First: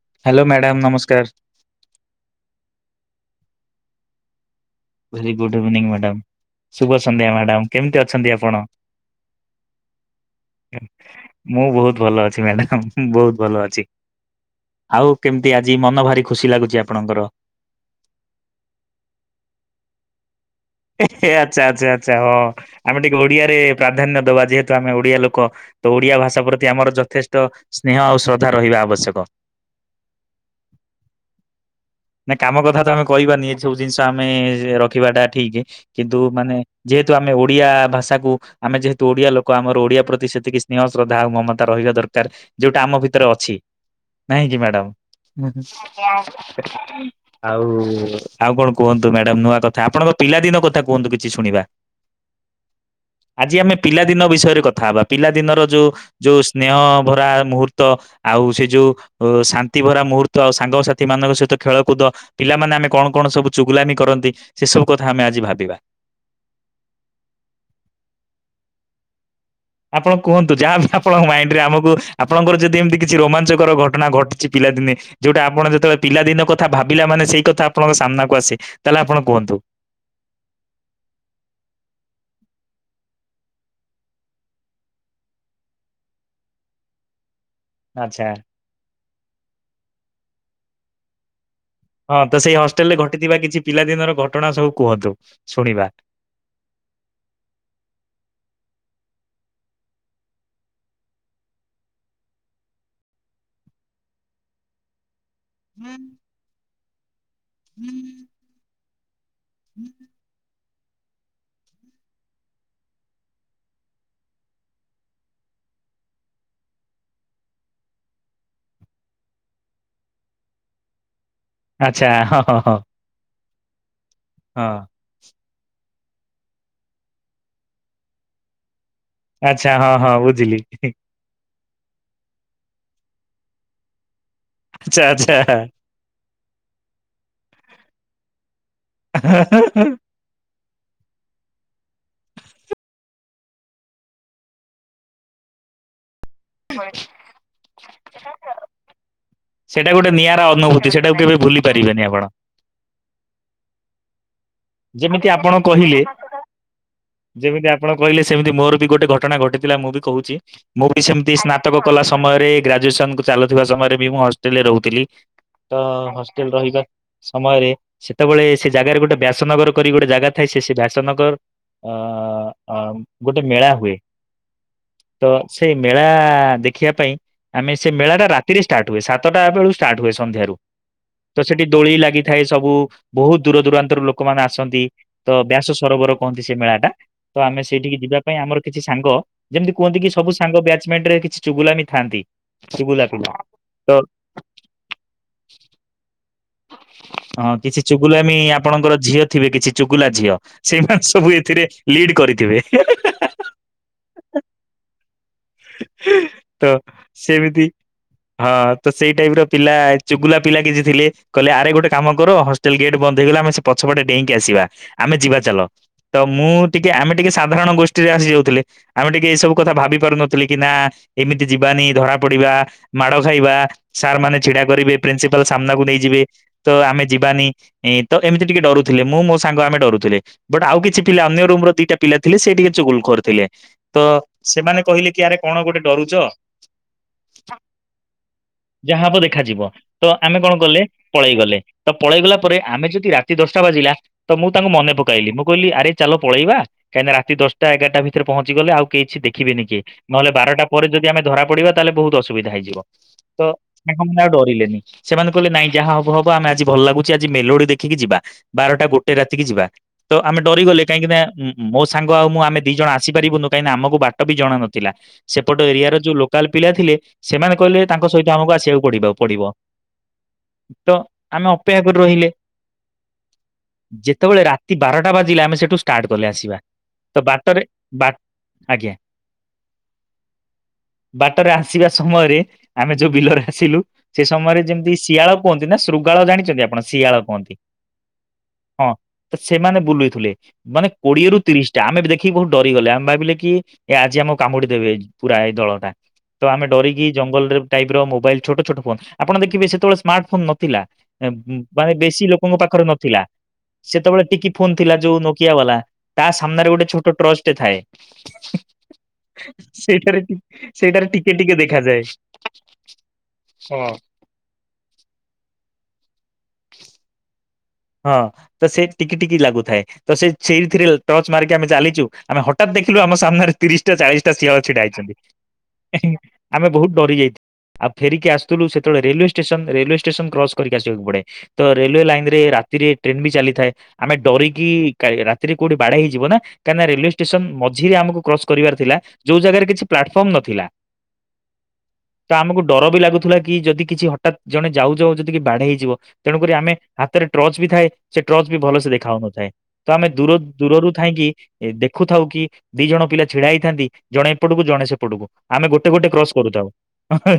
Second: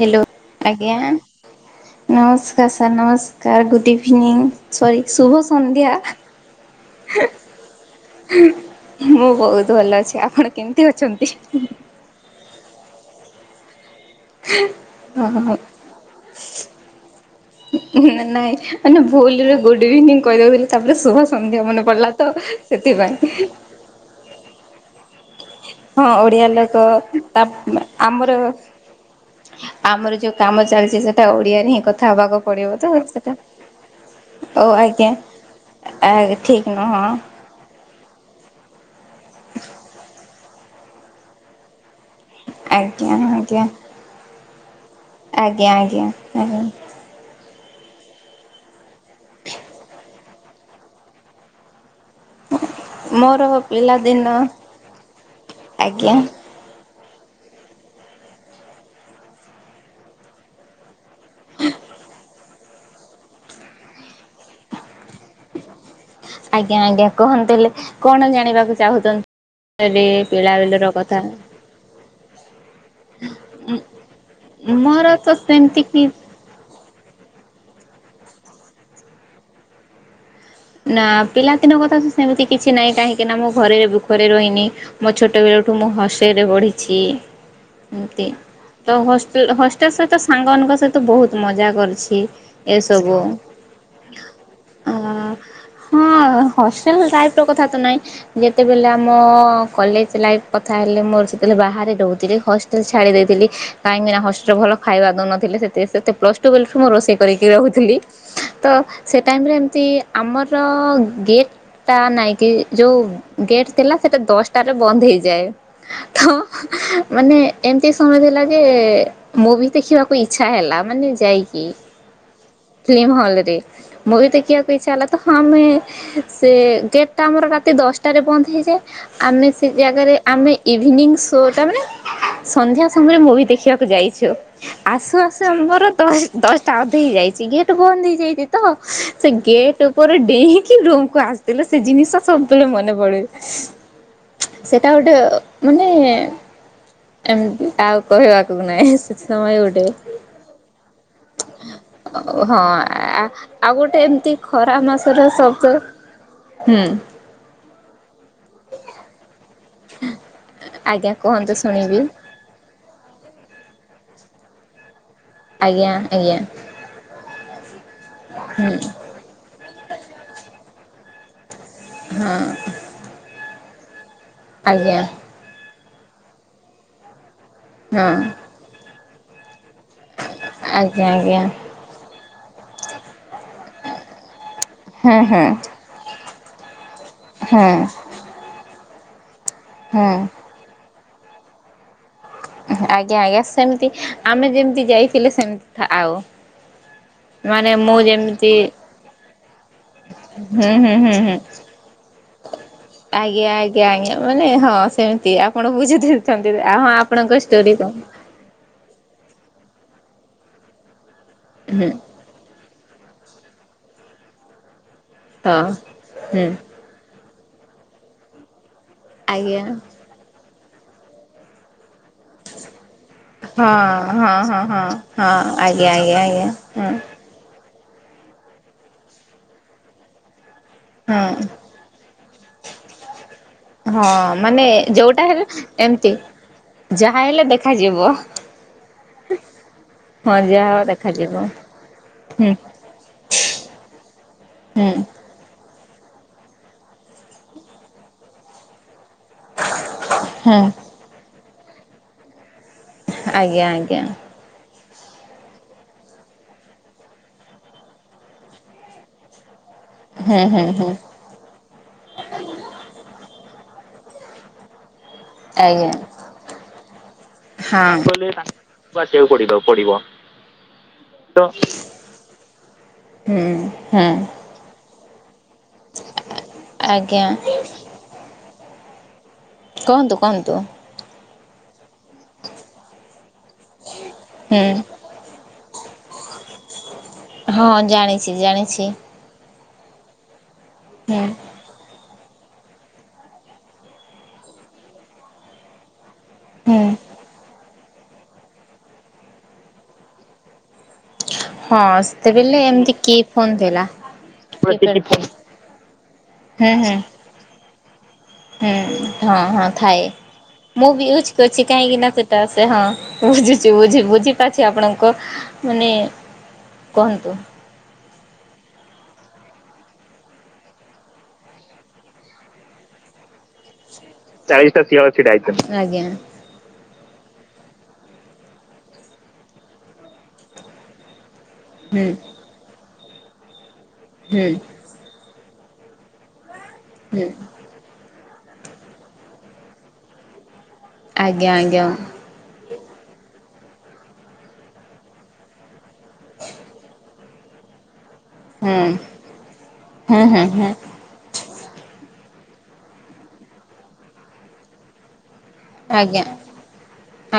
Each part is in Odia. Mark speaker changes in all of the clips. Speaker 1: ହେଲୋ
Speaker 2: ହ୍ୟାଲୋ ମ୍ୟାଡ଼ାମ
Speaker 1: ଆଜ୍ଞା
Speaker 2: ନମସ୍କାର
Speaker 1: ନମସ୍କାର ସାର୍ ନମସ୍କାର ଗୁଡ୍ ଇଭିନିଂ, ସରି
Speaker 2: ଭେରି
Speaker 1: ଶୁଭ
Speaker 2: ଗୁଡ ଇଭିନିଂ
Speaker 1: ସନ୍ଧ୍ୟା,
Speaker 2: ମ୍ୟାଡ଼ାମ। ଶୁଭ ସନ୍ଧ୍ୟା ମ୍ୟାଡାମ୍ କେମିତି ଅଛନ୍ତି ଆପଣ?
Speaker 1: ମୁଁ ବହୁତ୍ ଭଲ ଅଛି ଆପଣ କେମିତି ଅଛନ୍ତି?
Speaker 2: ମୁଁ ବହୁତ୍ ଭଲ ଅଛି ମ୍ୟାଡ଼ାମ୍ ବହୁତ୍ ଭଲ ଅଛି। ଆଉ
Speaker 1: ହଁ ହଁ
Speaker 2: କେମତି ଆଜି ମନ ଭାରି ଖୁସି ଲାଗୁଛି ଆପଣଙ୍କର?
Speaker 1: ହୁଁ ନା ନାଇଁ ମାନେ ଭୁଲରେ ଗୁଡ୍ ଇଭିନିଂ କହିଦେ ବୋଲି,
Speaker 2: ଏହେ ଆଚ୍ଛା-ଆଚ୍ଛା-ଆଚ୍ଛା ହଁ ଆମେ
Speaker 1: ସେଥିପାଇଁ
Speaker 2: ଟିକେ ଓଡ଼ିଆ ରେ ପ୍ରାଧାନ୍ୟ ଦବା ଯେହେତୁ ଆମେ ଓଡିଆ ଲୋକ, ତ
Speaker 1: ହଁ
Speaker 2: ଓଡ଼ିଆ
Speaker 1: ଓଡିଆ
Speaker 2: ଭାଷା ପ୍ରତି
Speaker 1: ଲୋକ
Speaker 2: ଆମର
Speaker 1: ତା
Speaker 2: ଯଥେଷ୍ଟ ସ୍ନେହ ଆଉ
Speaker 1: ଆମର
Speaker 2: ଶ୍ରଦ୍ଧା ରହିବା ଆବଶ୍ୟକ,
Speaker 1: ଆମର ଯୋଉ କାମ ଚାଲିଛି ସେଟା ଓଡିଆରେ ହିଁ କଥା
Speaker 2: ନା
Speaker 1: ହେବାକୁ
Speaker 2: କାମ
Speaker 1: ପଡ଼ିବ
Speaker 2: କଥା
Speaker 1: ତ
Speaker 2: ଆମେ
Speaker 1: ସେଟା,
Speaker 2: କହିବାନି ଏ ସବୁ ଜିନିଷ ଆମେ
Speaker 1: ଓ ଆଜ୍ଞା
Speaker 2: ରଖିବାଟା ଠିକ୍
Speaker 1: ଆ
Speaker 2: କିନ୍ତୁ ମାନେ
Speaker 1: ଠିକ ନୁହଁ
Speaker 2: ଯେହେତୁ ଆମେ, ଓଡ଼ିଆ ଭାଷାକୁ ଆମେ ଯେହେତୁ ଓଡ଼ିଆ ଲୋକ ଆମର ଓଡ଼ିଆ ପ୍ରତି ସେତିକି ସ୍ନେହ ଶ୍ରଦ୍ଧା ଆଉ ମମତା ରହିବା ଦର କାର୍ ଯୋଉଟା ଆମ
Speaker 1: ଆଜ୍ଞା
Speaker 2: ଭିତରେ ଅଛି,
Speaker 1: ଆଜ୍ଞା।
Speaker 2: ନାଇଁ କି ମ୍ୟାଡ଼ାମର ହୁଁ
Speaker 1: ଆଜ୍ଞା ଆଜ୍ଞା ଆଜ୍ଞା
Speaker 2: ଆଜ୍ଞା-ଆଜ୍ଞା, ଆଉ-ଆଉ କଣ କୁହନ୍ତୁ ମ୍ୟାଡାମ୍ ନୂଆ କଥା ଆପଣଙ୍କ ପିଲାଦିନ କଥା କୁହନ୍ତୁ କିଛି ଶୁଣିବା? ଆଜି ଆମେ ପିଲାଦିନ ବିଷୟରେ କଥା ହବା ପିଲାଦିନର
Speaker 1: ଆଜ୍ଞା
Speaker 2: ଯୋଉ-ଯୋଉ ସ୍ ସ୍ନେହ ଭରା ମୁହୂର୍ତ୍ତ ଆଉ ସେ ଯୋଉ ଉଁ ଶାନ୍ତି ଭରା ମୁହୂର୍ତ୍ତ ଆଉ ସାଙ୍ଗସଥି, ସାଥି ମାନଙ୍କ ସହିତ ଖେଳକୁଦ ପିଲାମାନେ ଆମେ କଣ-କଣ ସବୁ ଚୁଗୁଲାମି କରନ୍ତି ସେସବୁ କଥା ଆମେ ଆଜି ଭାବ୍ ବା,
Speaker 1: ଆଜ୍ଞା-ଆଜ୍ଞା କହନ୍ତୁ ହେଲେ କଣ ଜାଣିବାକୁ ଚାହୁଁଛନ୍ତି? ରେ
Speaker 2: ଆପଣ କୁହନ୍ତୁ ଯାହାବି
Speaker 1: ପିଲାବେଳର କଥା
Speaker 2: ଆପଣଙ୍କ ମାଇଣ୍ଡ ରେ ଆମକୁ ଆପଣଙ୍କର ଯଦି ଏମିତି କିଛି ରୋମାଞ୍ଚକର ଘଟଣା ଘଟିଛି ପିଲାଦିନେ,
Speaker 1: ମୋର ତ
Speaker 2: ଯୋଉଟା ଆପଣ
Speaker 1: ସେମିତି
Speaker 2: ଯେତେବେଳେ
Speaker 1: କି
Speaker 2: ପିଲାଦିନ କଥା ଭାବିଲା ମାନେ ସେଇ କଥା ଆପଣଙ୍କ ସାମ୍ନାକୁ ଆସେ ତାହେଲେ ଆପଣ କୁହନ୍ତୁ,
Speaker 1: ନା ପିଲାଦିନଙ୍କ କଥା ତ ସେମିତି କିଛି ନାହିଁ କାହିଁକି ନା ମୁଁ ଘରେ ଭୁଃଖରେ ରହିନି, ମୋ ଛୋଟବେଳଠୁ ମୁଁ ହସେଇରେ ବଢ଼ିଛି, ହୁଁ ଏ
Speaker 2: ଆଚ୍ଛା
Speaker 1: ତ ହଷ୍ଟେଲ-ହ‌ଷ୍ଟେଲ ସହିତ ସାଙ୍ଗମାନାନଙ୍କ ସହିତ ବହୁତ୍ ମଜା କର୍
Speaker 2: ହଁ ତ ସେଇ ହଷ୍ଟେଲ ରେ ଘଟିଥିବା କିଛି ପିଲାଦିନର ଘଟଣା ସବୁ କୁହନ୍ତୁ ଶୁଣିବା?
Speaker 1: ହଁ ହଷ୍ଟେଲ ଲାଇ ର କଥା ତ ନହିଁ ଯେତେବେଳେ ଆମ କଲେଜ ଲାଇଫ କଥା ହେଲେ ମୋର ସେତେବେଳେ ବାହାରେ ରହୁଥିଲେ ଛାଡ଼ି ଦେଇଥିଲି କାହିଁକି ନା ହଷ୍ଟେଲ ଭଲ ଖାଇବା ଦଉ ନଥିଲେ ସେ ପ୍ଲସ୍ ଟୁ ମୁଁ ରୋଷେଇ କରିକି ରହୁଥିଲି ତ ସେ ଟାଇମରେ ଏମିତି ଆମର ଗେଟ୍ ଟା ନାଇଁ କି ଯୋଉ ଗେଟ୍ ଥିଲା ସେଟା ଦଶଟାରେ ବନ୍ଦ ହେଇଯାଏ ତ ମାନେ ଏମିତି ସମୟ ଦେଲା ଯେ ମୁଁଭି ଦେଖିବାକୁ ଇଛା ହେଲା ମାନେ ଯାଇକି
Speaker 2: ଆଚ୍ଛା ହଁ ହଁ ହଁ
Speaker 1: ଫିଲ୍ମ ହଲ ରେ ମୁଁ ବି
Speaker 2: ହଁ
Speaker 1: ଦେଖିବାକୁ ଇଚ୍ଛା ହେଲା ତ ଆମେ ସେ ଗେଟ୍ଟା ଆମର ରାତି ଦଶଟାରେ ବନ୍ଦ ହେଇଯାଏ ଆମେ ସେ
Speaker 2: ଆଚ୍ଛା ହଁ ହଁ
Speaker 1: ଜାଗାରେ ଆମେ
Speaker 2: ବୁଝିଲି
Speaker 1: ଇଭିନିଂ ତୋଟା ମାନେ ସନ୍ଧ୍ୟା ସମୟରେ ମୁଁଭି ଦେଖିବାକୁ ଯାଇଛୁ
Speaker 2: ଆଚ୍ଛା
Speaker 1: ଆସୁ
Speaker 2: ଆଚ୍ଛା।
Speaker 1: ଆସୁ ମମର ଦଶ ଦଶଟା ଅଧେ ହେଇଯାଇଛି ଗେଟ ବନ୍ଦ ହେଇଯାଇଛି ତ ସେ ଗେଟ୍ ଉପରେ ଡେଇଁକି ରୁମକୁୁ ଆସିଥିଲେ ସେ ଜିନିଷ ସବୁବେଳେ ମନେ ପଡୁ ସେଟା ଗୋଟେ ମାନେ
Speaker 2: ହସ୍
Speaker 1: ଏମତି ଆଉ କହିବାକୁ ନାହିଁ ସେଥି ସମୟ ଗୋଟେ
Speaker 2: ସେଟା ନିଆରା ଅନୁଭୂତି ସେଟାକୁ କେବେ ଭୁଲି ପାରିବେନି ଆପଣ
Speaker 1: ହଁ ଆଉ ଗୋଟେ ଏମିତି ଖରା ମାସରେ
Speaker 2: ଯେମିତି ଆପଣ
Speaker 1: ସବଦ
Speaker 2: କହିଲେ
Speaker 1: ହୁଁ
Speaker 2: ଯେମିତି ଆପଣ କହିଲେ ସେମିତି ମୋର ବି ଗୋଟେ ଘଟଣା ଘଟି ଥିଲା ମୁଁ ବି କହୁଛି ମୁଁ ବି
Speaker 1: ଆଜ୍ଞା
Speaker 2: ସେମିତି
Speaker 1: କୁହନ୍ତୁ
Speaker 2: ସ୍ନାତକ
Speaker 1: ଶୁଣିବି
Speaker 2: କଲା ସମୟରେ ଗ୍ରାଜୁଏସନକୁ ଚାଲୁଥିବା ସମୟରେ ବି ମୁଁ ହଷ୍ଟେଲରେ ରହୁଥିଲି ତ
Speaker 1: ଆଜ୍ଞା ଆଜ୍ଞା
Speaker 2: ହଷ୍ଟେଲ ରହିବା ସମୟରେ ସେତେବେଳେ ସେ ଜାଗାରେ ଗୋଟେ ବ୍ୟାସନଗର କରି ଗୋଟେ ଜାଗା ଥାଏ ସେ ସେଇ ବ୍ୟାସନଗର ଅ ଗୋଟେ ମେଳା ହୁଏ
Speaker 1: ଆଜ୍ଞା।
Speaker 2: ତ ସେଇ ମେଳା ଦେଖିବା ପାଇଁ ଆମେ ସେ
Speaker 1: ହଁ
Speaker 2: ମେଳାଟା ରାତିରେ ଷ୍ଟାର୍ଟ ସାତଟା ବେଳୁ ଷ୍ଟାର୍ଟ ହୁଏ ସନ୍ଧ୍ୟାରୁ
Speaker 1: ଆଜ୍ଞା
Speaker 2: ତ
Speaker 1: ଆଜ୍ଞା
Speaker 2: ସେଠି ଦୋଳି ଲାଗିଥାଏ ସବୁ ବହୁତ ଦୂର ଦୂରାନ୍ତରୁ ଲୋକମାନେ ଆସନ୍ତି
Speaker 1: ହୁଁ
Speaker 2: ତ
Speaker 1: ହୁଁ
Speaker 2: ବ୍ୟାସ ସରୋବର କହନ୍ତି ସେ ମେଳା ଟା ତ ଆମେ
Speaker 1: ହୁଁ
Speaker 2: ସେଇଠିକି ଯିବା ପାଇଁ ଆମର କିଛି ସାଙ୍ଗ ଯେମିତି କୁହନ୍ତି କି ସବୁ
Speaker 1: ହୁଁ
Speaker 2: ସାଙ୍ଗ ବ୍ୟାଚମେଣ୍ଟ ରେ କିଛି ଚୁଗୁଲାମି ଥାନ୍ତି। ଚୁଗୁଲା
Speaker 1: ଆଜ୍ଞା
Speaker 2: ପିଲା
Speaker 1: ଆଜ୍ଞା ସେମିତି
Speaker 2: ତ
Speaker 1: ଆମେ ଯେମିତି ଯାଇଥିଲେ ସେମତି ଆଉ।
Speaker 2: ହଁ
Speaker 1: ମାନେ
Speaker 2: କିଛି
Speaker 1: ମୁଁ
Speaker 2: ଚୁଗୁଲାମି
Speaker 1: ଯେମିତି
Speaker 2: ଆପଣଙ୍କର ଝିଅ ଥିବେ କିଛି ଚୁଗୁଲା ଝିଅ
Speaker 1: ହୁଁ ହୁଁ
Speaker 2: ସେଇମାନେ
Speaker 1: ହୁଁ
Speaker 2: ସବୁ
Speaker 1: ହୁଁ
Speaker 2: ଏଥିରେ ଲିଡ କରିଥିବେ।
Speaker 1: ଆଜ୍ଞା ଆଜ୍ଞା ଆଜ୍ଞା ମାନେ ହଁ ସେମତି ଆପଣ ବୁଝେଇଦଉଛନ୍ତି
Speaker 2: ତ
Speaker 1: ହଁ ଆପଣଙ୍କ
Speaker 2: ସେମିତି
Speaker 1: ଷ୍ଟୋରି କଣ
Speaker 2: ହଁ ତ ସେଇ ଟାଇପର ପିଲା ଚୁଗୁଲା ପିଲା କିଛି ଥିଲେ କହିଲେ ଆରେ ଗୋଟେ
Speaker 1: ହୁଁ
Speaker 2: କାମ ହଷ୍ଟେଲ ଗେଟ ବନ୍ଦ ହେଇଗଲା ଆମେ ସେ ପଛପଟେ ଡେଇଁକି ଆସିବା ଆମେ ଯିବା
Speaker 1: ହଁ
Speaker 2: ଚାଲ ତ
Speaker 1: ହୁଁ
Speaker 2: ମୁଁ ଟିକେ ଆମେ ଟିକେ ସାଧାରଣ ଗୋଷ୍ଠୀରେ ଆସି ଯାଉଥିଲେ ଆମେ ଟିକେ
Speaker 1: ଆଜ୍ଞା
Speaker 2: ଏଇସବୁକଥା ଭାବି ପାରୁନଥିଲେ କି ନା ଏମିତି ଯିବାନି ଧରା ପଡିବା ମାଡ ଖାଇବା
Speaker 1: ହଁ
Speaker 2: ସାର୍
Speaker 1: ହଁ
Speaker 2: ମାନେ
Speaker 1: ହଁ
Speaker 2: ଛିଡା
Speaker 1: ହଁ
Speaker 2: କରିବେ
Speaker 1: ହଁ
Speaker 2: ପ୍ରିନ୍ସିପାଲ ସାମ୍ନାକୁ
Speaker 1: ଆଜ୍ଞା ଆଜ୍ଞା
Speaker 2: ନେଇଯିବେ
Speaker 1: ଆଜ୍ଞା
Speaker 2: ତ
Speaker 1: ହଁ
Speaker 2: ଆମେ ଯିବାନି ଏଇଁ ତ ଏମିତି ଟିକେ ଡରୁଥିଲେ ମୁଁ ମୋ ସାଙ୍ଗ ଆମେ ଡରୁଥିଲେ ବଟ୍ ଆଉ କିଛି କିଛି ପିଲା
Speaker 1: ହଁ
Speaker 2: ଅନ୍ୟ ରୁମ ର ଦିଟା ପିଲା ଥିଲେ ସେଟିକେ ଚୁଗୁଲଖୋର ଥିଲେ ତ
Speaker 1: ହଁ ମାନେ
Speaker 2: ସେମାନେ କହିଲେ କି
Speaker 1: ଯୋଉଟା
Speaker 2: ଆରେ
Speaker 1: ହେଲେ
Speaker 2: କଣ ଗୋଟେ
Speaker 1: ଏମିତି
Speaker 2: ଡରୁଛ
Speaker 1: ଯାହା ହେଲେ ଦେଖାଯିବ।
Speaker 2: ଯାହା ହବ ଦେଖାଯିବ ତ ଆମେ
Speaker 1: ହଁ
Speaker 2: କଣ
Speaker 1: ଯାହା ହବ
Speaker 2: କଲେ
Speaker 1: ଦେଖାଯିବ
Speaker 2: ପଳେଇଗଲେ ତ ପଳେଇଗଲା
Speaker 1: ହୁଁ
Speaker 2: ପରେ ଆମେ ଯଦି ରାତି ଦଶଟା ବାଜିଲା ତ ମୁଁ ତାଙ୍କୁ
Speaker 1: ହୁଁ
Speaker 2: ମନେ ପକାଇଲି ମୁଁ କହିଲି ଆରେ ଚାଲ ପଳେଇବା କାହିଁକି ନା ରାତି ଦଶଟା ଏଗାରଟା ଭିତରେ ପହଞ୍ଚି ଗଲେ ଆଉ କେହି କିଛି ଦେଖିବେନି କେହି ନହେଲେ
Speaker 1: ହୁଁ
Speaker 2: ବାରଟା ପରେ ଯଦି ଆମେ ଧରା ପଡିବା ତାହେଲେ ବହୁତ ଅସୁବିଧା ହେଇଯିବ ତ
Speaker 1: ଆଜ୍ଞା ଆଜ୍ଞା
Speaker 2: [unintelligible] ଆଉ ଡରିଲେନି। ସେମାନେ କହିଲେ ନାଇଁ ଯାହା ହବ ହବ ଆମେ ଆଜି ଭଲ ଲାଗୁଛି ଆଜି ମେଲୋଡି ଦେଖିକି ଯିବା। ବାରଟା ଗୋଟେ ରାତିକି ଯିବା। ତ ଆମେ
Speaker 1: ହୁଁ ହୁଁ
Speaker 2: ଡରିଗଲେ
Speaker 1: ହୁଁ
Speaker 2: କାହିଁକି ନାଁ ଉମ ଉମ ମୋ ସାଙ୍ଗ ଆଉ ମୁଁ ଆମେ ଦି ଜଣ ଆସିପାରିବୁନୁ କାହିଁକି ଆମକୁ ବାଟ ବି ଜଣାନ ଥିଲା। ସେପଟ
Speaker 1: ଆଜ୍ଞା
Speaker 2: ଏରିଆ
Speaker 1: ହଁ।
Speaker 2: ର ଯୋଉ ଲୋକାଲ ପିଲା ଥିଲେ ସେମାନେ କହିଲେ ତାଙ୍କ
Speaker 1: ତାଙ୍କୁ
Speaker 2: ସହିତ ଆମକୁ ଆସିବାକୁ ପଡିଦ ପଡିବ। ତ ଆମେ ଅପେକ୍ଷା କରି ରହିଲେ।
Speaker 1: ହୁଁ ହଁ
Speaker 2: ତି ବାରଟା ବାଜିଲା ଆମେ ସେଠୁ ଷ୍ଟାର୍ଟ କଲେ ଆସିବା
Speaker 1: ଆଜ୍ଞା
Speaker 2: ତ ବାଟରେ ବା ଆଜ୍ଞା।
Speaker 1: କୁହନ୍ତୁ କୁହନ୍ତୁ
Speaker 2: ବାଟରେ ଆସିବା ସମୟରେ ଆମେ ଯୋଉ ବିଲରେ ଆସିଲୁ ସେ ସମୟରେ
Speaker 1: ହୁଁ
Speaker 2: ଯେମତି ଶିଆଳ କୁହନ୍ତି ନା ଶୃଗାଳ ଜାଣିଛନ୍ତି ଆପଣ ଶିଆଳ। କୁହନ୍ତି।
Speaker 1: ହଁ ଜାଣିଛି
Speaker 2: ହଁ
Speaker 1: ଜାଣିଛି।
Speaker 2: ତ ସେମାନେ ବୁଲୁଥିଲେ ମାନେ
Speaker 1: ହୁଁ
Speaker 2: କୋଡିଏରୁ ତିରିଶ ଟା ଆମେ ଦେଖିକି ବହୁତ ଡରିଗଲେ ଆମେ ଭାବିଲେ କି ଏ ଆଜି ଆମ କାମୁଡି ଦେବେ ପୁରା ଏଇ ଦଳଟା। ତ ଆମେ
Speaker 1: ହୁଁ
Speaker 2: ଡରିକି ଜଙ୍ଗଲରେ ଟାଇପ ର ମୋବାଇଲ ଛୋଟ ଛୋଟ ଫୋନ ଆପଣ ଦେଖିବେ ସେତେବେଳେ ସ୍ମାର୍ଟ ଫୋନ ନଥିଲା। ମାନେ
Speaker 1: ହଁ
Speaker 2: ବେଶୀ ଲୋକଙ୍କ
Speaker 1: ସେତେବେଳେ
Speaker 2: ପାଖରେ
Speaker 1: ଏମିତି କି
Speaker 2: ନଥିଲା
Speaker 1: ଫୋନ୍ ଥିଲା।
Speaker 2: ସେତେବେଳେ ଟିକି ଫୋନ ଥିଲା
Speaker 1: କିପ୍ୟାଡ୍
Speaker 2: ଯୋଉ
Speaker 1: ଫୋନ୍
Speaker 2: ନୋ କିଆ ବାଲା ତା
Speaker 1: ହୁଁ
Speaker 2: ସାମ୍ନାରେ ଗୋଟେ
Speaker 1: ହୁଁ
Speaker 2: ଛୋଟ ଟର୍ଚ୍ଚ ଟେ ଥାଏ।
Speaker 1: [inaudible] ହଁ ହଁ ଥାଏ
Speaker 2: ସେଇଟାରେ ଟି
Speaker 1: ମୁଁ
Speaker 2: ସେଇଟାରେ
Speaker 1: ବି ୟୁଜ୍
Speaker 2: ଟିକେ ଟିକେ
Speaker 1: କରିଛି କାହିଁକି
Speaker 2: ଦେଖାଯାଏ
Speaker 1: ନା ସେଟା ସେ ହଁ ବୁଝୁଛି
Speaker 2: ହଁ।
Speaker 1: ବୁଝି ବୁଝି [unintelligible] ଆପଣଙ୍କୁ ମାନେ କୁହନ୍ତୁ।
Speaker 2: ହଁ ତ ସେ ଟିକି ଟିକି ଲାଗୁଥାଏ। ତ ସେ ସେଇଥିରେ ଟର୍ଚ୍ଚ ମାରିକି ଆମେ ଚାଲିଛୁ ଆମେ ହଠାତ୍ ଦେଖିଲୁ ଆମ ସାମ୍ନାରେ ତିରିଶଟା ଚାଳିଶ ଟା ଶିଆଳ ଛିଡା ହେଇଛନ୍ତି [inaudible] ଆମେ ବହୁତ ଡରି ଯାଇ ଆଉ ଫେରିକି ଆସୁଥୁଲୁ ସେତେବେଳେ railway station railway station cross କରିକି ଆସିବାକୁ ପଡେ ତ ରେଲୱେ
Speaker 1: ହୁଁ
Speaker 2: ଲାଇନରେ ରାତିରେ ଟ୍ରେନ ବି ଚାଲିଥାଏ ଆମେ
Speaker 1: ହୁଁ
Speaker 2: ଡରିକି [inaudible] ରାତିରେ କୋଉଠି ବାଡେଇ ହେଇଯିବ ନା କାରନା ରେଲୱେ
Speaker 1: ହୁଁ
Speaker 2: ଷ୍ଟେସନ ମଝିରେ ଆମକୁ୍ କ୍ରସ କରିବାର ଥିଲା ଯୋଉ ଜାଗାରେ କିଛି ପ୍ଲାଟଫର୍ମ ନଥିଲା।
Speaker 1: ଆଜ୍ଞା ଆଜ୍ଞା
Speaker 2: ତ ଆମକୁ ଡର ବି ଲାଗୁଥିଲା କି ଯଦି କିଛି ହଠାତ୍ ଜଣେ ଯାଉ ଯାଉ ଯଦି କି ବାଡେ ହେଇଯିବ। ତେଣୁକରି ଆମେ ହାତରେ ଟର୍ଚ ବି ଥାଏ। ସେ ଟର୍ଚ ବି ଭଲସେ
Speaker 1: ହୁଁ।
Speaker 2: ଦେଖା ହାଉନଥାଏ ତ ଆମେ
Speaker 1: ହୁଁ
Speaker 2: ଦୂର
Speaker 1: ହୁଁ ହୁଁ
Speaker 2: ଦୂରରୁ ଥାଇଁକି ଏ ଦେଖୁଥାଉ କି ଦି ଜଣ ପିଲା ଛିଡା ହେଇଥାନ୍ତି ଜଣେ ଏପଟକୁ ଜଣେ ସେପଟକୁ। ଆମେ ଗୋଟେ ଗୋଟେ
Speaker 1: ଆଜ୍ଞା
Speaker 2: କ୍ରସ୍ କରୁଥାଉ।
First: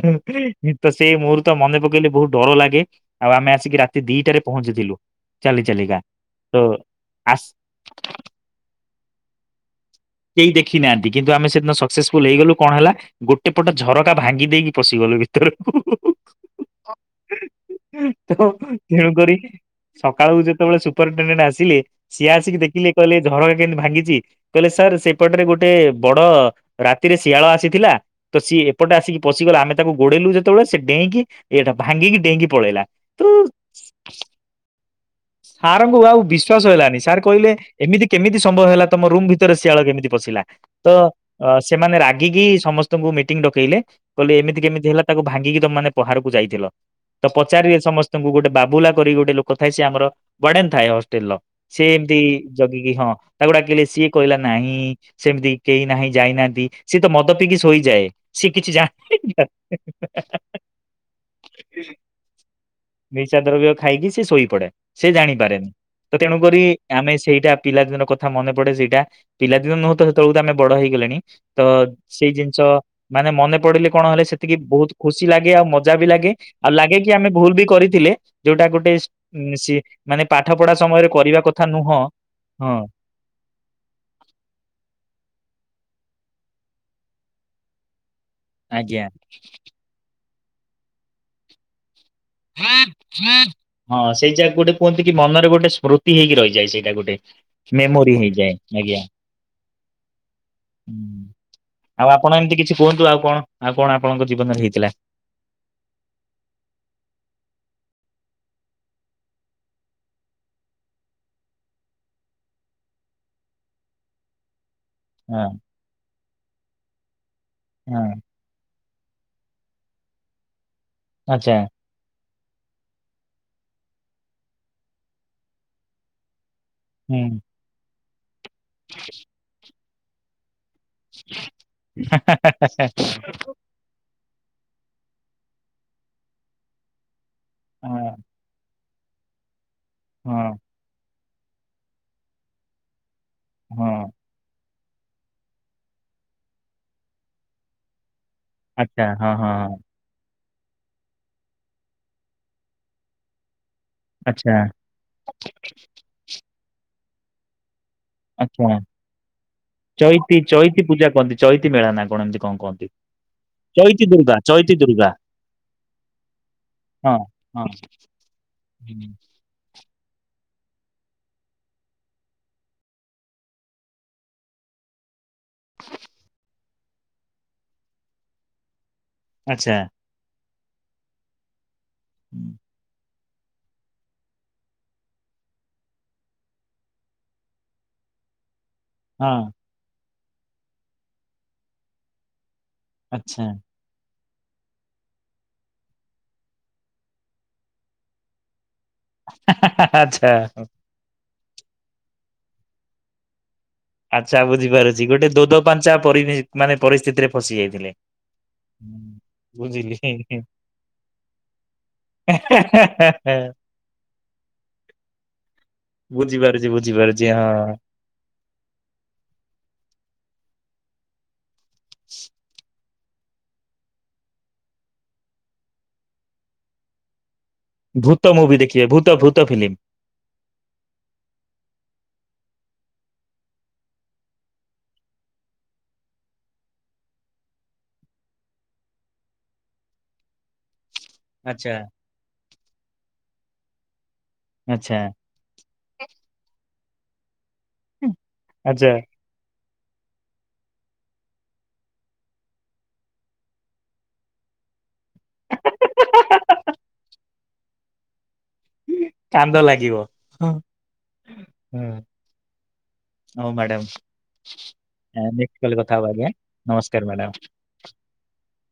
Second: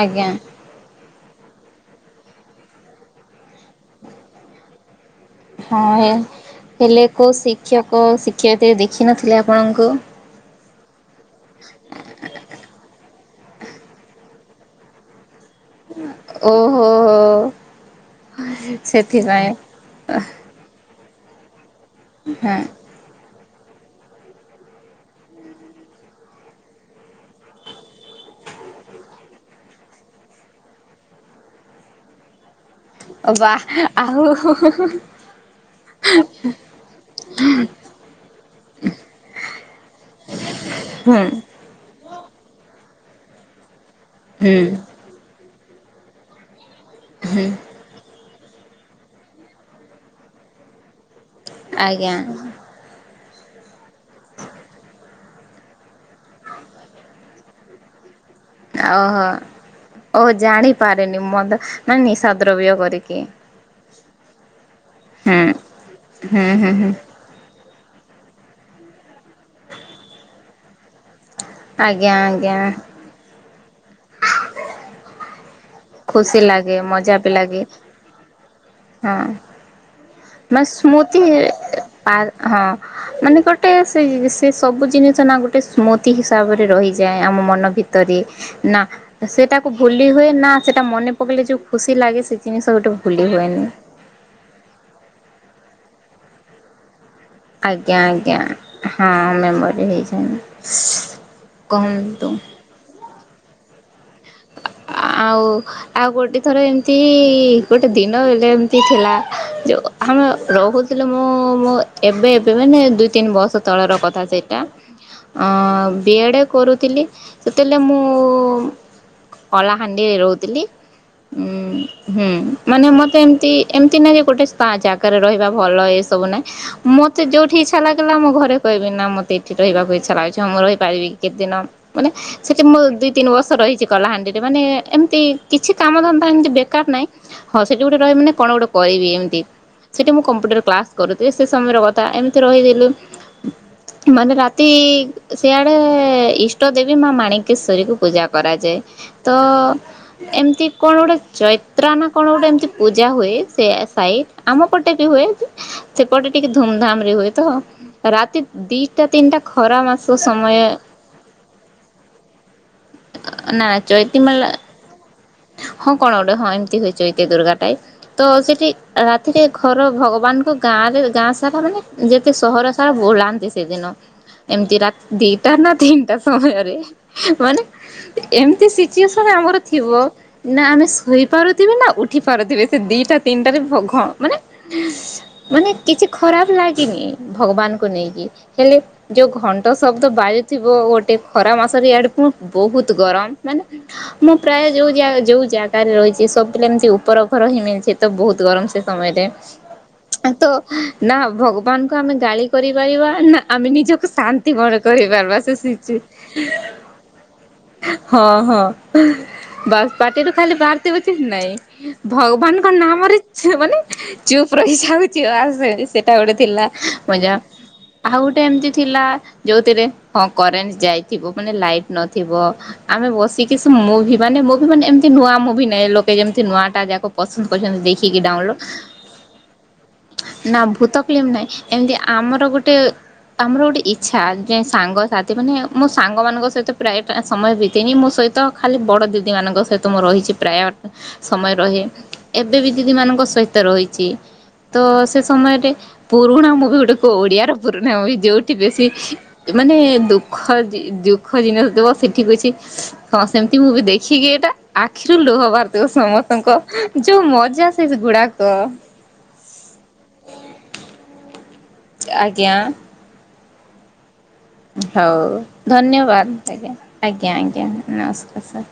Speaker 1: ଆଜ୍ଞା
Speaker 2: ହୁଁ ତ ସେ ମୁହୂର୍ତ୍ତ ମନେ ପକେଇଲେ ବହୁତ ଡର ଲାଗେ ଆଉ ଆମେ ଆସିକି ରାତି ଦିଟାରେ ପହଞ୍ଚିଥିଲୁ। ଚାଲି ଚାଲିକା
Speaker 1: ହଁ
Speaker 2: ତ
Speaker 1: [inaudible] ହେଲେ କୋଉ
Speaker 2: ଆସ
Speaker 1: ଶିକ୍ଷକ ଶିକ୍ଷୟିତ୍ରୀ ଦେଖିନଥିଲେ ଆପଣଙ୍କୁ।
Speaker 2: କେହି ଦେଖିନାହାନ୍ତି କିନ୍ତୁ ଆମେ ସେଦିନ ସକ୍ସେସଫୁଲ ହେଇଗଲୁ କଣ ହେଲା ଗୋଟେ ପଟ ଝରକା ଭାଙ୍ଗି ଦେଇକି ପିଶି ଗଲୁ ଭି ତରକୁ [inaudible]
Speaker 1: ଓହୋ ହୋ
Speaker 2: ତ ତେଣୁକରି ସକାଳୁ ଯେ ତେବେଳେ ସୁପରଟେଣ୍ଡେଣ୍ଟ ଆସିଲେ ସିଏ
Speaker 1: ହଁ।
Speaker 2: ଆସିକି ଦେଖିଲେ କହିଲେ ଝରକା କେମିତି ଭାଙ୍ଗିଛି କହିଲେ ସାର୍ ସେପଟରେ ଗୋଟେ ବଡ ରାତିରେ ଶିଆଳ ଆସିଥିଲା ତ ସିଏ ଏପଟେ ଆସିକି ପଶିଗଲା ଆମେ ତାକୁ ଗୋଡେଇଲୁ ଯେତେବେଳେ ସେ ଡେଇଁକି ଏଇଟା ଭାଙ୍ଗିକି ଡେଇଁକି ପଳେଇଲା। ତ
Speaker 1: ବା ଆଉ [unintelligible]
Speaker 2: ସାରଙ୍କୁ ଆଉ ବିଶ୍ୱାସ ହେଲାନି ସାର୍ କହିଲେ ଏମିତି କେମିତି ସମ୍ଭବ ହେଲା ତମ ରୁମ୍ ଭିତରେ ଶିଆଳ କେମିତି ପଶିଲା ତ
Speaker 1: ହୁଁ
Speaker 2: ଅ ସେମାନେ ରାଗିକି ସମସ୍ତଙ୍କୁ ମିଟିଂ ଡକେଇଲେ କହିଲେ ଏମିତି କେମିତି ହେଲା। ତାକୁ ଭାଙ୍ଗିକି ତମ ମାନେ ବାହାରକୁ ଯାଇଥିଲ ତ ପଚାରିବେ ସମସ ଙ୍କୁ ଗୋଟେ ବାବୁଲା କରି ଗୋଟେ ଲୋକ ଥାଏ ସେ ଆମର ବଡେନ ଥାଏ ହଷ୍ଟେଲ ର। ସେ
Speaker 1: ଆଜ୍ଞା।
Speaker 2: ଏମତି ଜଗିକି ହଁ ତାକୁ ଡାକିଲେ ସିଏ କହିଲା ନାହିଁ ସେମିତି କେହି ନାହିଁ ଯାଇନାହାନ୍ତି ସିଏ ତ ମଦ ପିିଇକି ଶୋଇଯାଏ। ସିଏ କିଛି ଜାଣ
Speaker 1: ଓହୋ ଓହ ଜାଣିପାରେନି ମଦ ମାନେ ନିଶା ଦ୍ରବ୍ୟ କରିକି।
Speaker 2: ନିସା ଦ୍ରବ୍ୟ ଖାଇକି ସେ ଶୋଇ ପଡେ ସେ
Speaker 1: ହୁଁ
Speaker 2: ଜାଣିପାରେନି ତ ତେଣୁ
Speaker 1: ହୁଁ
Speaker 2: କରିରି
Speaker 1: ହୁଁ ହୁଁ
Speaker 2: ଆମେ ସେଇଟା ପିଲାଦିନର କଥା ମନେ ପଡେ ସେଇଟା ପିଲାଦିନ ନୁହେଁ ତ ସେତେବେଳୁ ତ ଆମେ ବଡ ହେଇଗଲେଣି। ତ
Speaker 1: ଆଜ୍ଞା
Speaker 2: ସେଇ
Speaker 1: ଆଜ୍ଞା
Speaker 2: ଜିନିଷ ମାନେ ମନେ ପଡିଲେ କଣ ହେଲେ ସେତିକି ବହୁତ ଖୁସି ଲାଗେ ଆଉ ମ ମଜା ବି ଲାଗେ
Speaker 1: ଖୁସି
Speaker 2: ଆଉ ଲାଗେ କି
Speaker 1: ମଜା
Speaker 2: ଆମେ ଭୁଲ
Speaker 1: ଲାଗେ
Speaker 2: ବି କରିଥିଲେ ଯୋଉଟା ଗୋଟେ ସି ମାନେ ପାଠ
Speaker 1: ମ
Speaker 2: ପଢା ସମୟରେ
Speaker 1: ସ୍ମୁତି
Speaker 2: କରିବା କଥା ନୁହଁ
Speaker 1: ମା ହଁ ମାନେ ଗୋଟେ ସେ ସେ ସବୁ ଜିନିଷ ନା ଗୋଟେ ସ୍ମୃତି ହିସାବରେ ରହିଯାଏ ଆମ ମନ ଭିତରେ। ନା
Speaker 2: ଆଜ୍ଞା।
Speaker 1: ସେଟାକୁ ଭୁଲି ହୁଏ ନା ସେଟା ମନେ ପକେଇଲେ ଯୋଉ ଖୁସି ଲାଗେ ସେ ଜିନିଷ ଗୋଟେ ଭୁଲି ହୁଏନି।
Speaker 2: ହଁ ସେଇ ଯା ଗୋଟେ କୁହନ୍ତି କି ମନରେ ଗୋଟେ ସ୍ମୃତି ହେଇକି ରହିଯାଏ ସେଇଟା ଗୋଟେ।
Speaker 1: ଆଜ୍ଞା
Speaker 2: ମେମୋରି
Speaker 1: ଆଜ୍ଞା
Speaker 2: ହେଇଯାଏ ଆଜ୍ଞା।
Speaker 1: ହଁ ମେମୋରି ହେଇଯାଇ
Speaker 2: ହୁଁ। ଆଉ ଆପଣ ଏମିତି କିଛି କୁହନ୍ତୁ ଆଉ କଣ ଆଉ କଣ ଆପଣଙ୍କ ଜୀବନରେ ହେଇଥିଲା?
Speaker 1: ଆଉ ଆଉ ଗୋଟେ ଥର ଏମିତି ଗୋଟେ ଦିନ ହେଲେ ଏମିତି ଥିଲା ଯୋଉ ଆମେ ରହୁଥିଲେ ମୁଁ ମୋ ଏବେ ଏବେ ମାନେ ଦୁଇ ତିନି ବର୍ଷ ତଳର କଥା ସେଇଟା।
Speaker 2: ହଁ
Speaker 1: ଅଁ ବି ଏଡ଼ କରୁଥିଲି ସେତେଲେ ମୁଁ
Speaker 2: ହଁ
Speaker 1: କଲାହାଣ୍ଡିରେ ରହୁଥିଲି ଉଁ।
Speaker 2: ଆଚ୍ଛା
Speaker 1: ହୁଁ ମାନେ ମତେ ଏମତି ଏମିତି ନାଇଁ ଯେ ଗୋଟେ ଜାଗାରେ ରହିବା ଭଲ ଏ ସବୁ ନାଇଁ।
Speaker 2: ହୁଁ
Speaker 1: ମତେ ଯୋଉଠି ଇଚ୍ଛା ଲାଗିଲା ମୁଁ ଘରେ କହିବି ନା ମତେ ଏଠି ରହିବାକୁ ଇଛା ଲାଗୁଛି ମୁଁ ରହି ପାରିବି କେତେ ଦିନ ମାନେ ସେଠି ମୁଁ ଦୁଇ ତିନି ବର୍ଷ ରହିଛି। କଲାହାଣ୍ଡିରେ ମାନେ ଏମିତି କିଛି କାମ ଧନ୍ତା ଏମିତି ବେକାର ନାହିଁ ହଁ ସେଠି ଗୋଟେ ରହିବ ମାନେ କଣ ଗୋଟେ କରିବି ଏମତି ସେଠି ମୁଁ
Speaker 2: ହଁ
Speaker 1: କମ୍ପ୍ୟୁଟର କ୍ଲାସ କରୁଥିଲି ସେ ସମୟର କଥା ଏମିତି ରହିଥିଲୁ।
Speaker 2: ହଁ
Speaker 1: ମାନେ ରା ତି ସିଆଡେ ଇଷ୍ଟ ଦେବୀ ମା ମାଣିକେଶ୍ଵରୀ କୁ ପୂଜା କରାଯାଏ।
Speaker 2: ଆଚ୍ଛା ହଁ
Speaker 1: ତ
Speaker 2: ହଁ ହଁ
Speaker 1: ଏମତି କଣ ଗୋଟେ ଚୈତ୍ର ନା କଣ ଗୋଟେ ଏମିତି ପୂଜା ହୁଏ ସେ ସାଇ
Speaker 2: ଆଚ୍ଛା
Speaker 1: ଆମ ପଟେ ବି ହୁଏ ସେପଟେ ଟିକେ ଧୂମଧାମ ରେ ହୁଏ ତ ରାତି
Speaker 2: ଆଚ୍ଛା
Speaker 1: ଦିଟା ତିନିଟା ଖରା ମାସ
Speaker 2: ଚୈତି
Speaker 1: ସମୟ ଆ
Speaker 2: ଚୈତି ପୂଜା କହନ୍ତି ଚୈତି ମେଳା
Speaker 1: ନା ଚ
Speaker 2: ଇତି ଦୁର୍ଗା ଚଇତି ଦୁର୍ଗା।
Speaker 1: ହଁ କଣ ଗୋଟେ ହଁ ଏମିତି ହୋଇ
Speaker 2: ହଁ
Speaker 1: ଚଇତି ଦୁର୍ଗା
Speaker 2: ହଁ
Speaker 1: ଟାଏ, ତ ସେଠି
Speaker 2: ହୁଁ,
Speaker 1: ରାତିରେ ଘର ଭଗବାନଙ୍କ ଗାଁ ରେ ଗାଁ ସାରା ମାନେ ଯେତେ ସହର ସାରା ବୁଲାନ୍ତି ସେଦିନ। ଏମିତି ରା ଦୀପ ଟା ନା ତିନିଟା ସମୟରେ ମାନେ ଏମିତି ସିଚୁଏସନ ଆମର
Speaker 2: ଆଚ୍ଛା
Speaker 1: ଥିବ ନା ଆମେ ଶୋଇପାରୁଥିବେ ନା ଉଠି
Speaker 2: ହୁଁ,
Speaker 1: ପାରୁଥିବେ ସେ ଦିଟା ତିନିଟାରେରେ ଭଗ ମାନେ ମାନେ କିଛି ଖରାପ ଲାଗିନି ଭଗବାନଙ୍କୁ ନେଇକି ହେଲେ ଯୋଉ
Speaker 2: ହଁ
Speaker 1: ଘଣ୍ଟ ଶବ୍ଦ ବାଜୁଥିବ ଗୋଟେ ଖରା ମାସ ରେ ଇଆଡେ ପୁଣି ବହୁତ ଗରମ
Speaker 2: ଆଚ୍ଛା
Speaker 1: ମାନେ ମୁଁ ପ୍ରାୟ ଯୋଉା ଯାଗ ଯୋଉ ଜାଗାରେ ରହିଛି ସବୁଲେ ଏମିତି ଉପର ଘର ହିଁ ମିଳଛି ତ ବହୁତ ଗରମ ସେ ସମୟରେ
Speaker 2: ଆଚ୍ଛା
Speaker 1: ତ ନା ଭଗବାନଙ୍କୁ ଆମେ ଗାଳି କରିପାରିବା ନା ଆମେ ନିଜ
Speaker 2: ଆଚ୍ଛା
Speaker 1: ଶାନ୍ତି ମନେ
Speaker 2: ବୁଝିପାରୁଛି ଗୋଟେ
Speaker 1: କରିପାରବା
Speaker 2: ଦୋଦ ପାଞ୍ଚା ପରି ମାନେ ପରିସ୍ଥିତିରେ ଫସି ଯାଇଥିଲେ।
Speaker 1: [unintelligible] ହଁ ହଁ।
Speaker 2: ହୁଁ,
Speaker 1: ବାସ
Speaker 2: ବୁଝିଲି
Speaker 1: ପାଟିରୁୁ ଖାଲି ବାହାର ଥିବକି ନାଇଁ ଭଗବାନଙ୍କ ନାମରେ ମାନେ ଚୁପ୍ ରହିସଉ ଆ ସେଟା ଗୋଟେ
Speaker 2: ବୁଝିପାରୁଛି
Speaker 1: ଥିଲା
Speaker 2: ବୁଝିପାରୁଛି
Speaker 1: ମଜା
Speaker 2: ହଁ।
Speaker 1: ଆଉ ଗୋଟେ ଏମତି ଥିଲା ଯୋଉଥିରେ ହଁ କରେଣ୍ଟ ଯାଇଥିବ ମାନେ ଲାଇଟ ନଥିବ। ଆମେ ବସିକି ମୁଁ ମାନେ ମୁଁ ବି ମାନେ ଏମତି ନୂଆ ମୁଭି ନହିଁ ଲୋକେ ଯେମିତି ନୂଆ ଟା ଯାକ ପସନ୍ଦ କରଛନ୍ତି ଦେଖିକି
Speaker 2: ଭୂତ ମୁଭି
Speaker 1: ଡାଉନଲୋଡ଼
Speaker 2: ଦେଖିବେ ଭୂତ ଭୂତ ଫିଲ୍ମ।
Speaker 1: ନା ଭୂତକଲିମ ନହିଁ ଏମିତି ଆମର ଗୋଟେ ଆମର ଗୋଟେ ଇଚ୍ଛା ଯେ ସାଙ୍ଗସାଥି ମାନେ ମୋ ସାଙ୍ଗ ମାନଙ୍କ ସହିତ ପ୍ରାୟ ସମୟ ବିତେଇନି ମୋ ସହିତ ତ ଖାଲି ବଡ ଦିଦି ମାନଙ୍କ ସହିତ ମୁଁ ରହିଛି ପ୍ରାୟ ସମୟ
Speaker 2: ଆଚ୍ଛା।
Speaker 1: ରହେ। ଏବେ ବି ଦିଦିମାନଙ୍କ ସହିତ ରହିଛି ତ
Speaker 2: ଆଚ୍ଛା
Speaker 1: ସେ ସମୟରେ ପୁରୁଣା ମୁଭିି ଗୋଟେ କୋଉ ଓଡିଆ ର ପୁରୁଣା ମୁଭି ଯୋଉଠି ବେଶୀ
Speaker 2: ଆଚ୍ଛା
Speaker 1: ମାନେ ଦୁଃଖ ଦୁଃଖ ଜିନିଷ ଦେବ ସେଠିକି ଅଛି ହଁ ସେମିତି ମୁଁ ବି ଦେଖ ସିଏ ଏଇଟା ଆଖିରୁ ଲୁହବାହାରଥିବ ସମସ୍ତଙ୍କ ଯୋଉ ମଜା ସେ ଗୁଡାକ।
Speaker 2: କାନ୍ଦ ଲାଗିବ ହୁଁ।
Speaker 1: ଆଜ୍ଞା।
Speaker 2: ହଉ ମ୍ୟାଡ଼ାମ୍ ଯି
Speaker 1: ହଉ ଧନ୍ୟବାଦ ଆଜ୍ଞା
Speaker 2: ନମସ୍କାର ମ୍ୟାଡାମ।
Speaker 1: ଆଜ୍ଞା ଆଜ୍ଞା ନମସ୍କାର ସାର୍।